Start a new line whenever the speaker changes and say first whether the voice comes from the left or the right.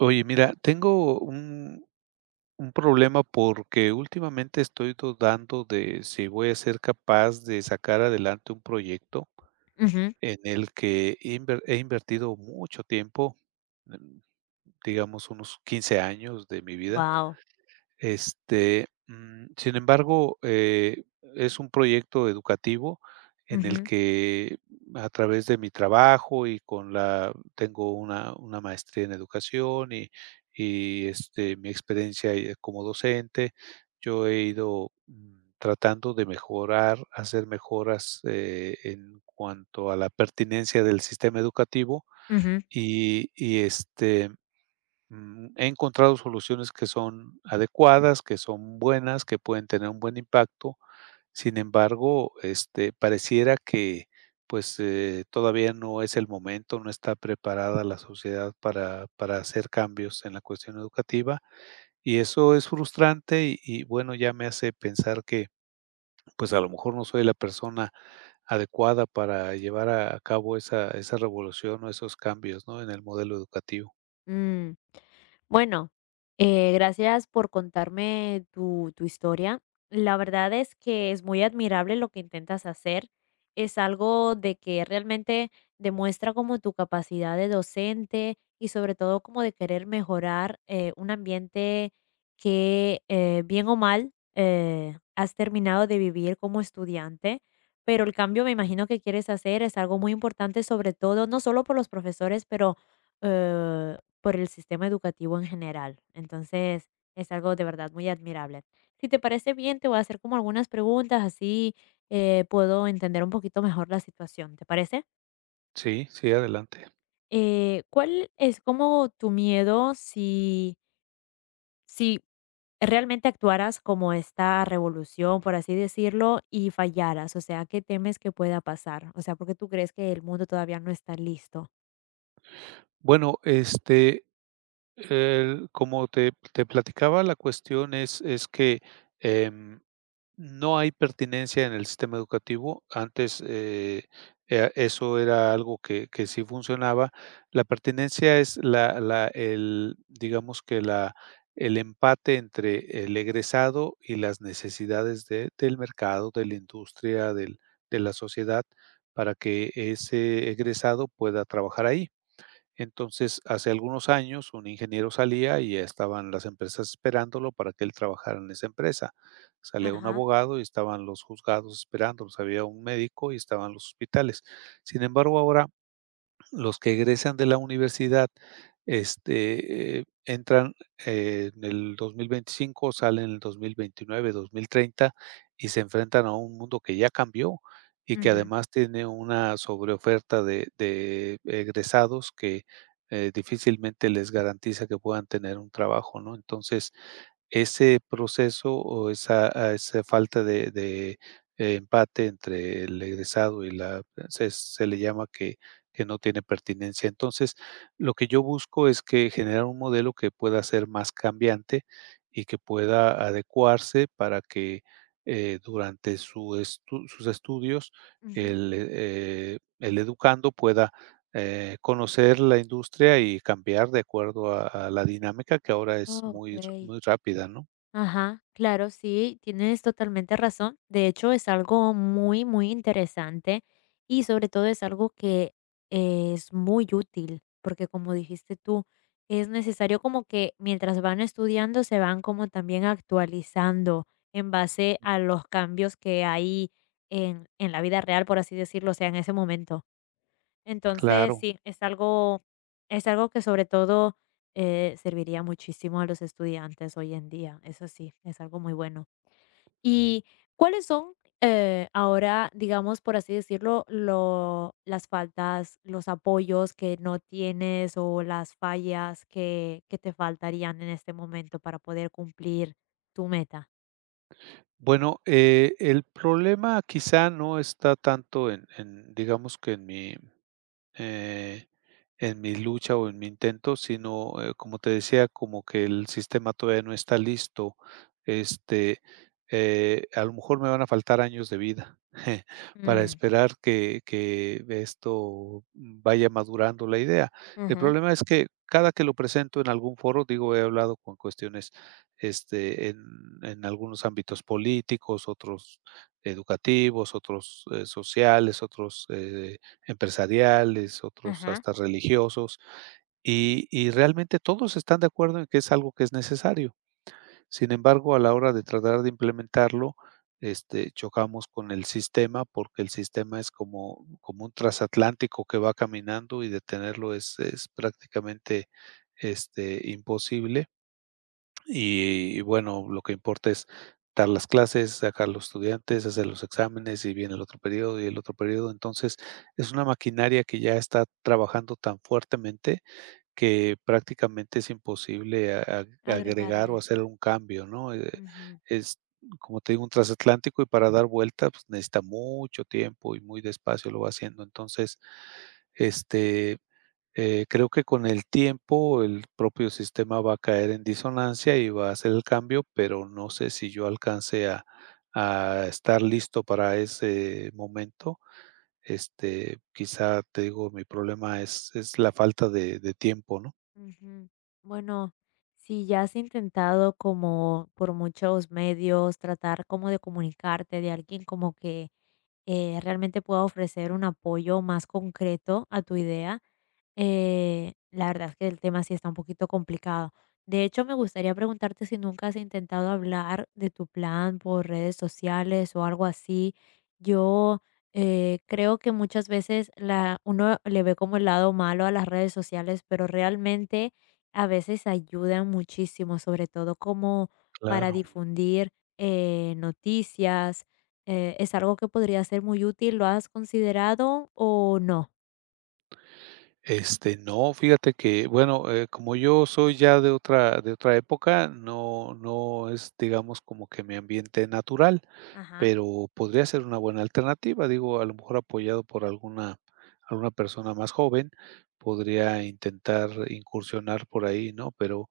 right: Oye, mira, tengo un problema porque últimamente estoy dudando de si voy a ser capaz de sacar adelante un proyecto
left: Ujú.
right: en el que he invertido mucho tiempo, mm, digamos unos 15 años de mi vida.
left: Guau.
right: Sin embargo, es un proyecto educativo en el
left: Ujú,
right: que, a través de mi trabajo y con la tengo una maestría en educación, mi experiencia, como docente, yo he ido, tratando de mejorar, hacer mejoras, en cuanto a la pertinencia del sistema educativo
left: ujú,
right: y he encontrado soluciones que son adecuadas, que son buenas, que pueden tener un buen impacto. Sin embargo, pareciera que, pues, todavía no es el momento, no está preparada la sociedad para hacer cambios en la cuestión educativa, y eso es frustrante, y bueno, ya me hace pensar que, pues, a lo mejor no soy la persona adecuada para llevar a cabo esa revolución o esos cambios, ¿no?, en el modelo educativo.
left: mm. Bueno, gracias por contarme tu historia. La verdad es que es muy admirable lo que intentas hacer. Es algo de que realmente demuestra como tu capacidad de docente y sobre todo como de querer mejorar un ambiente que bien o mal has terminado de vivir como estudiante. Pero el cambio me
right: Mm.
left: imagino que quieres hacer es algo muy importante, sobre todo, no solo por los profesores, pero... eh, por el sistema educativo en general. Entonces, es algo de verdad muy admirable. Si te parece bien, te voy a hacer como algunas preguntas, así puedo entender un poquito mejor la situación. ¿Te parece?
right: Sí, sí, adelante.
left: ¿cuál es como tu miedo si realmente actuaras como esta revolución, por así decirlo, y fallaras? O sea, ¿qué temes que pueda pasar? O sea, porque tú crees que el mundo todavía no está listo.
right: Bueno, el como te platicaba, la cuestión es que, em, no hay pertinencia en el sistema educativo. Antes, eso era algo que sí funcionaba. La pertinencia es la la el, digamos que la el empate entre el egresado y las necesidades de del mercado, de la industria, del de la sociedad, para que ese egresado pueda trabajar ahí. Entonces, hace algunos años, un ingeniero salía y ya estaban las empresas esperándolo para que él trabajara en esa empresa. Salía un
left: Ajá.
right: abogado y estaban los juzgados esperándolos, había un médico y estaban los hospitales. Sin embargo, ahora los que egresan de la universidad, entran en el 2025, salen en el 2029, 2030, y se enfrentan a un mundo que ya cambió y que
left: Ujú,
right: además tiene una sobreoferta de egresados que, difícilmente les garantiza que puedan tener un trabajo, ¿no? Entonces, ese proceso o esa a esa falta de empate entre el egresado y la se le llama que no tiene pertinencia. Entonces, lo que yo busco es que generar un modelo que pueda ser más cambiante y que pueda adecuarse para que, durante su estu sus estudios
left: ujú.
right: el educando pueda, conocer la industria y cambiar de acuerdo a la dinámica que ahora
left: Oh,
right: es
left: ok.
right: muy rápida, ¿no?
left: Ajá, claro, sí, tienes totalmente razón. De hecho, es algo muy, muy interesante y sobre todo es algo que es muy útil, porque como dijiste tú, es necesario como que mientras van estudiando se van como también actualizando en base a los cambios que hay en la vida real, por así decirlo, o sea, en ese momento. Entonces,
right: Claro.
left: sí, es algo que sobre todo, serviría muchísimo a los estudiantes hoy en día, eso sí, es algo muy bueno. ¿Y cuáles son, ahora, digamos, por así decirlo, lo las faltas, los apoyos que no tienes o las fallas que te faltarían en este momento para poder cumplir tu meta?
right: Bueno, el problema quizá no está tanto en digamos que eh, en mi lucha o en mi intento, sino, como te decía, como que el sistema todavía no está listo. Este, a lo mejor me van a faltar años de vida para
left: Mm.
right: esperar que esto vaya madurando la idea. El
left: Ujú.
right: problema es que cada que lo presento en algún foro, digo, he hablado con cuestiones este, en, en algunos ámbitos políticos, otros educativos, otros sociales, otros empresariales, otros
left: Ajá,
right: hasta religiosos, y realmente todos están de acuerdo en que es algo que es necesario. Sin embargo, a la hora de tratar de implementarlo, chocamos con el sistema, porque el sistema es como un trasatlántico que va caminando y detenerlo es prácticamente, imposible. Y bueno, lo que importa es dar las clases, sacar los estudiantes, hacer los exámenes y viene el otro periodo y el otro periodo. Entonces, es una maquinaria que ya está trabajando tan fuertemente que prácticamente es imposible agregar o
left: agregarle.
right: hacer un cambio, ¿no? Es, como te digo, un transatlántico, y para dar vuelta, pues, necesita mucho tiempo y muy despacio lo va haciendo. Entonces, este, creo que con el tiempo el propio sistema va a caer en disonancia y va a hacer el cambio, pero no sé si yo alcance a estar listo para ese momento. Quizá te digo, mi problema es la falta de tiempo, ¿no?
left: Ujú. Bueno, si ya has intentado como por muchos medios tratar como de comunicarte de alguien como que realmente pueda ofrecer un apoyo más concreto a tu idea, la verdad es que el tema sí está un poquito complicado. De hecho, me gustaría preguntarte si nunca has intentado hablar de tu plan por redes sociales o algo así. Yo creo que muchas veces uno le ve como el lado malo a las redes sociales, pero realmente a veces ayudan muchísimo, sobre todo como para
right: Claro.
left: difundir noticias. ¿es algo que podría ser muy útil? ¿Lo has considerado o no?
right: No, fíjate que, bueno, como yo soy ya de otra época, no, no es, digamos, como que mi ambiente natural.
left: Ajá.
right: Pero podría ser una buena alternativa, digo, a lo mejor apoyado por alguna persona más joven, podría intentar incursionar por ahí, ¿no? Pero,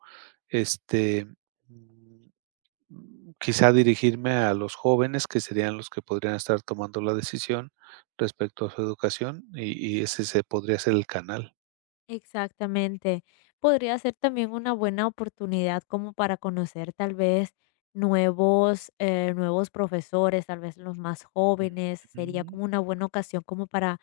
right: este, mm, quizá dirigirme a los jóvenes, que serían los que podrían estar tomando la decisión respecto a su educación, y ese se podría ser el canal.
left: Exactamente. Podría ser también una buena oportunidad como para conocer tal vez nuevos, nuevos profesores, tal vez los más jóvenes. Sería
right: Ujú,
left: como una buena ocasión como para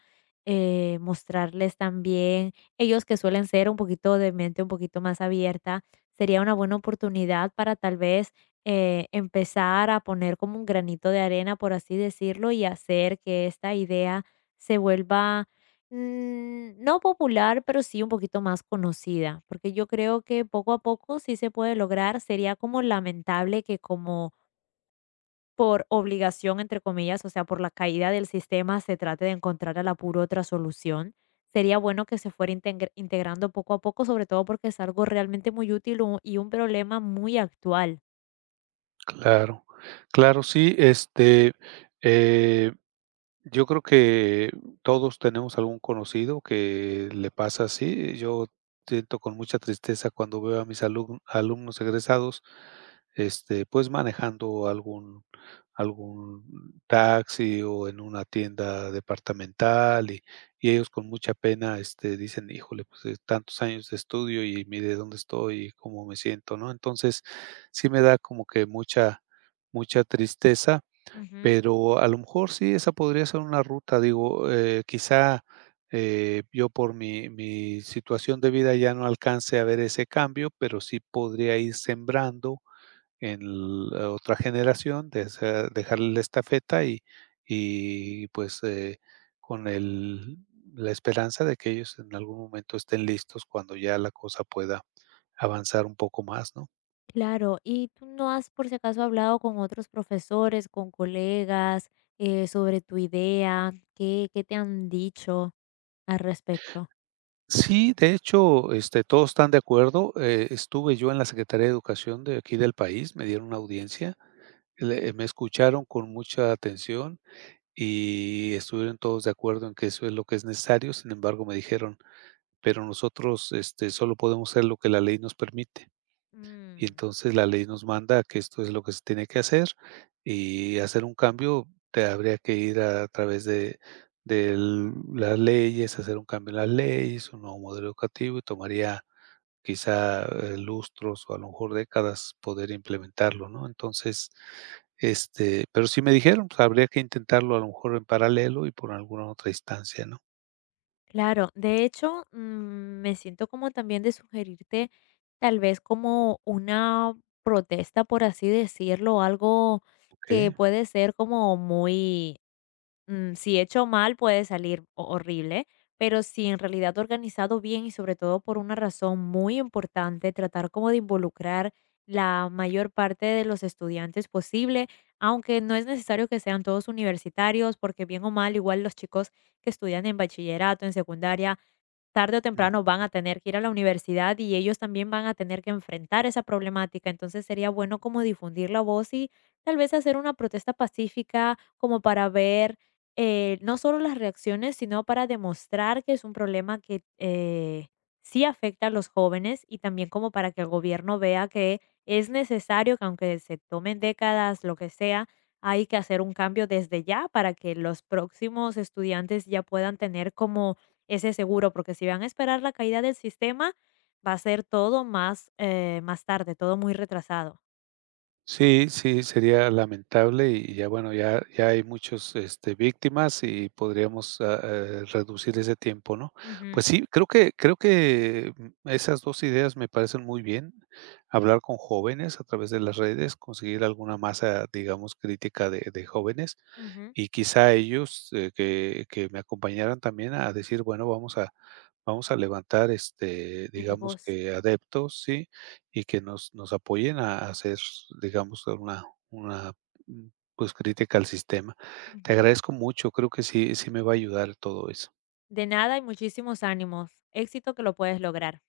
left: mostrarles también, ellos que suelen ser un poquito de mente un poquito más abierta, sería una buena oportunidad para tal vez empezar a poner como un granito de arena, por así decirlo, y hacer que esta idea se vuelva mm, no popular, pero sí un poquito más conocida, porque yo creo que poco a poco sí se puede lograr. Sería como lamentable que como por obligación, entre comillas, o sea, por la caída del sistema, se trate de encontrar al apuro otra solución. Sería bueno que se fuera integrando poco a poco, sobre todo porque es algo realmente muy útil y un problema muy actual.
right: claro, claro, sí, eh yo creo que todos tenemos algún conocido que le pasa así. Yo siento con mucha tristeza cuando veo a mis alumnos egresados, pues manejando algún taxi o en una tienda departamental y ellos con mucha pena, dicen, híjole, pues tantos años de estudio y mire dónde estoy y cómo me siento, ¿no? Entonces, sí me da como que mucha tristeza,
left: Ujú.
right: pero a lo mejor sí, esa podría ser una ruta, digo, quizá, yo por mi situación de vida ya no alcance a ver ese cambio, pero sí podría ir sembrando en la otra generación, desa dejarle la estafeta y y pues, eh, con el la esperanza de que ellos en algún momento estén listos cuando ya la cosa pueda avanzar un poco más, ¿no?
left: Claro, ¿y tú no has por si acaso hablado con otros profesores, con colegas, sobre tu idea? ¿Qué te han dicho al respecto?
right: Sí, de hecho, todos están de acuerdo. Estuve yo en la Secretaría de Educación de aquí del país, me dieron una audiencia, me escucharon con mucha atención y estuvieron todos de acuerdo en que eso es lo que es necesario. Sin embargo, me dijeron, pero nosotros, solo podemos hacer lo que la ley nos permite. Y
left: Mm.
right: entonces la ley nos manda a que esto es lo que se tiene que hacer, y hacer un cambio te habría que ir a través de las leyes, hacer un cambio en las leyes, un nuevo modelo educativo, y tomaría quizá, lustros o a lo mejor décadas poder implementarlo, ¿no? Entonces, pero sí me dijeron, pues habría que intentarlo a lo mejor en paralelo y por alguna otra instancia, ¿no?
left: Claro, de hecho, mm, me siento como también de sugerirte tal vez como una protesta, por así decirlo, algo que
right: Okey.
left: puede ser como muy mm, si hecho mal puede salir horrible, pero si en realidad organizado bien y sobre todo por una razón muy importante, tratar como de involucrar la mayor parte de los estudiantes posible, aunque no es necesario que sean todos universitarios, porque bien o mal, igual los chicos que estudian en bachillerato, en secundaria, tarde o temprano van a tener que ir a la universidad y ellos también van a tener que enfrentar esa problemática. Entonces sería bueno como difundir la voz y tal vez hacer una protesta pacífica como para ver no solo las reacciones, sino para demostrar que es un problema que sí afecta a los jóvenes y también como para que el gobierno vea que es necesario que aunque se tomen décadas, lo que sea, hay que hacer un cambio desde ya para que los próximos estudiantes ya puedan tener como ese seguro, porque si van a esperar la caída del sistema, va a ser todo más, más tarde, todo muy retrasado.
right: Sí, sí, sería lamentable y ya bueno, ya hay muchos, víctimas y podríamos, reducir ese tiempo, ¿no?
left: Ujú,
right: Pues sí, creo que esas 2 ideas me parecen muy bien, hablar con jóvenes a través de las redes, conseguir alguna masa, digamos, crítica de jóvenes.
left: ujú.
right: Y quizá ellos, que me acompañaran también a decir, bueno, vamos a levantar,
left: La
right: digamos
left: voz.
right: que adeptos, ¿sí? Y que nos apoyen a hacer, digamos, una, mm, pues, crítica al sistema. Te
left: Ujú.
right: agradezco mucho, creo que sí me va a ayudar todo eso.
left: De nada y muchísimos ánimos. Éxito que lo puedes lograr.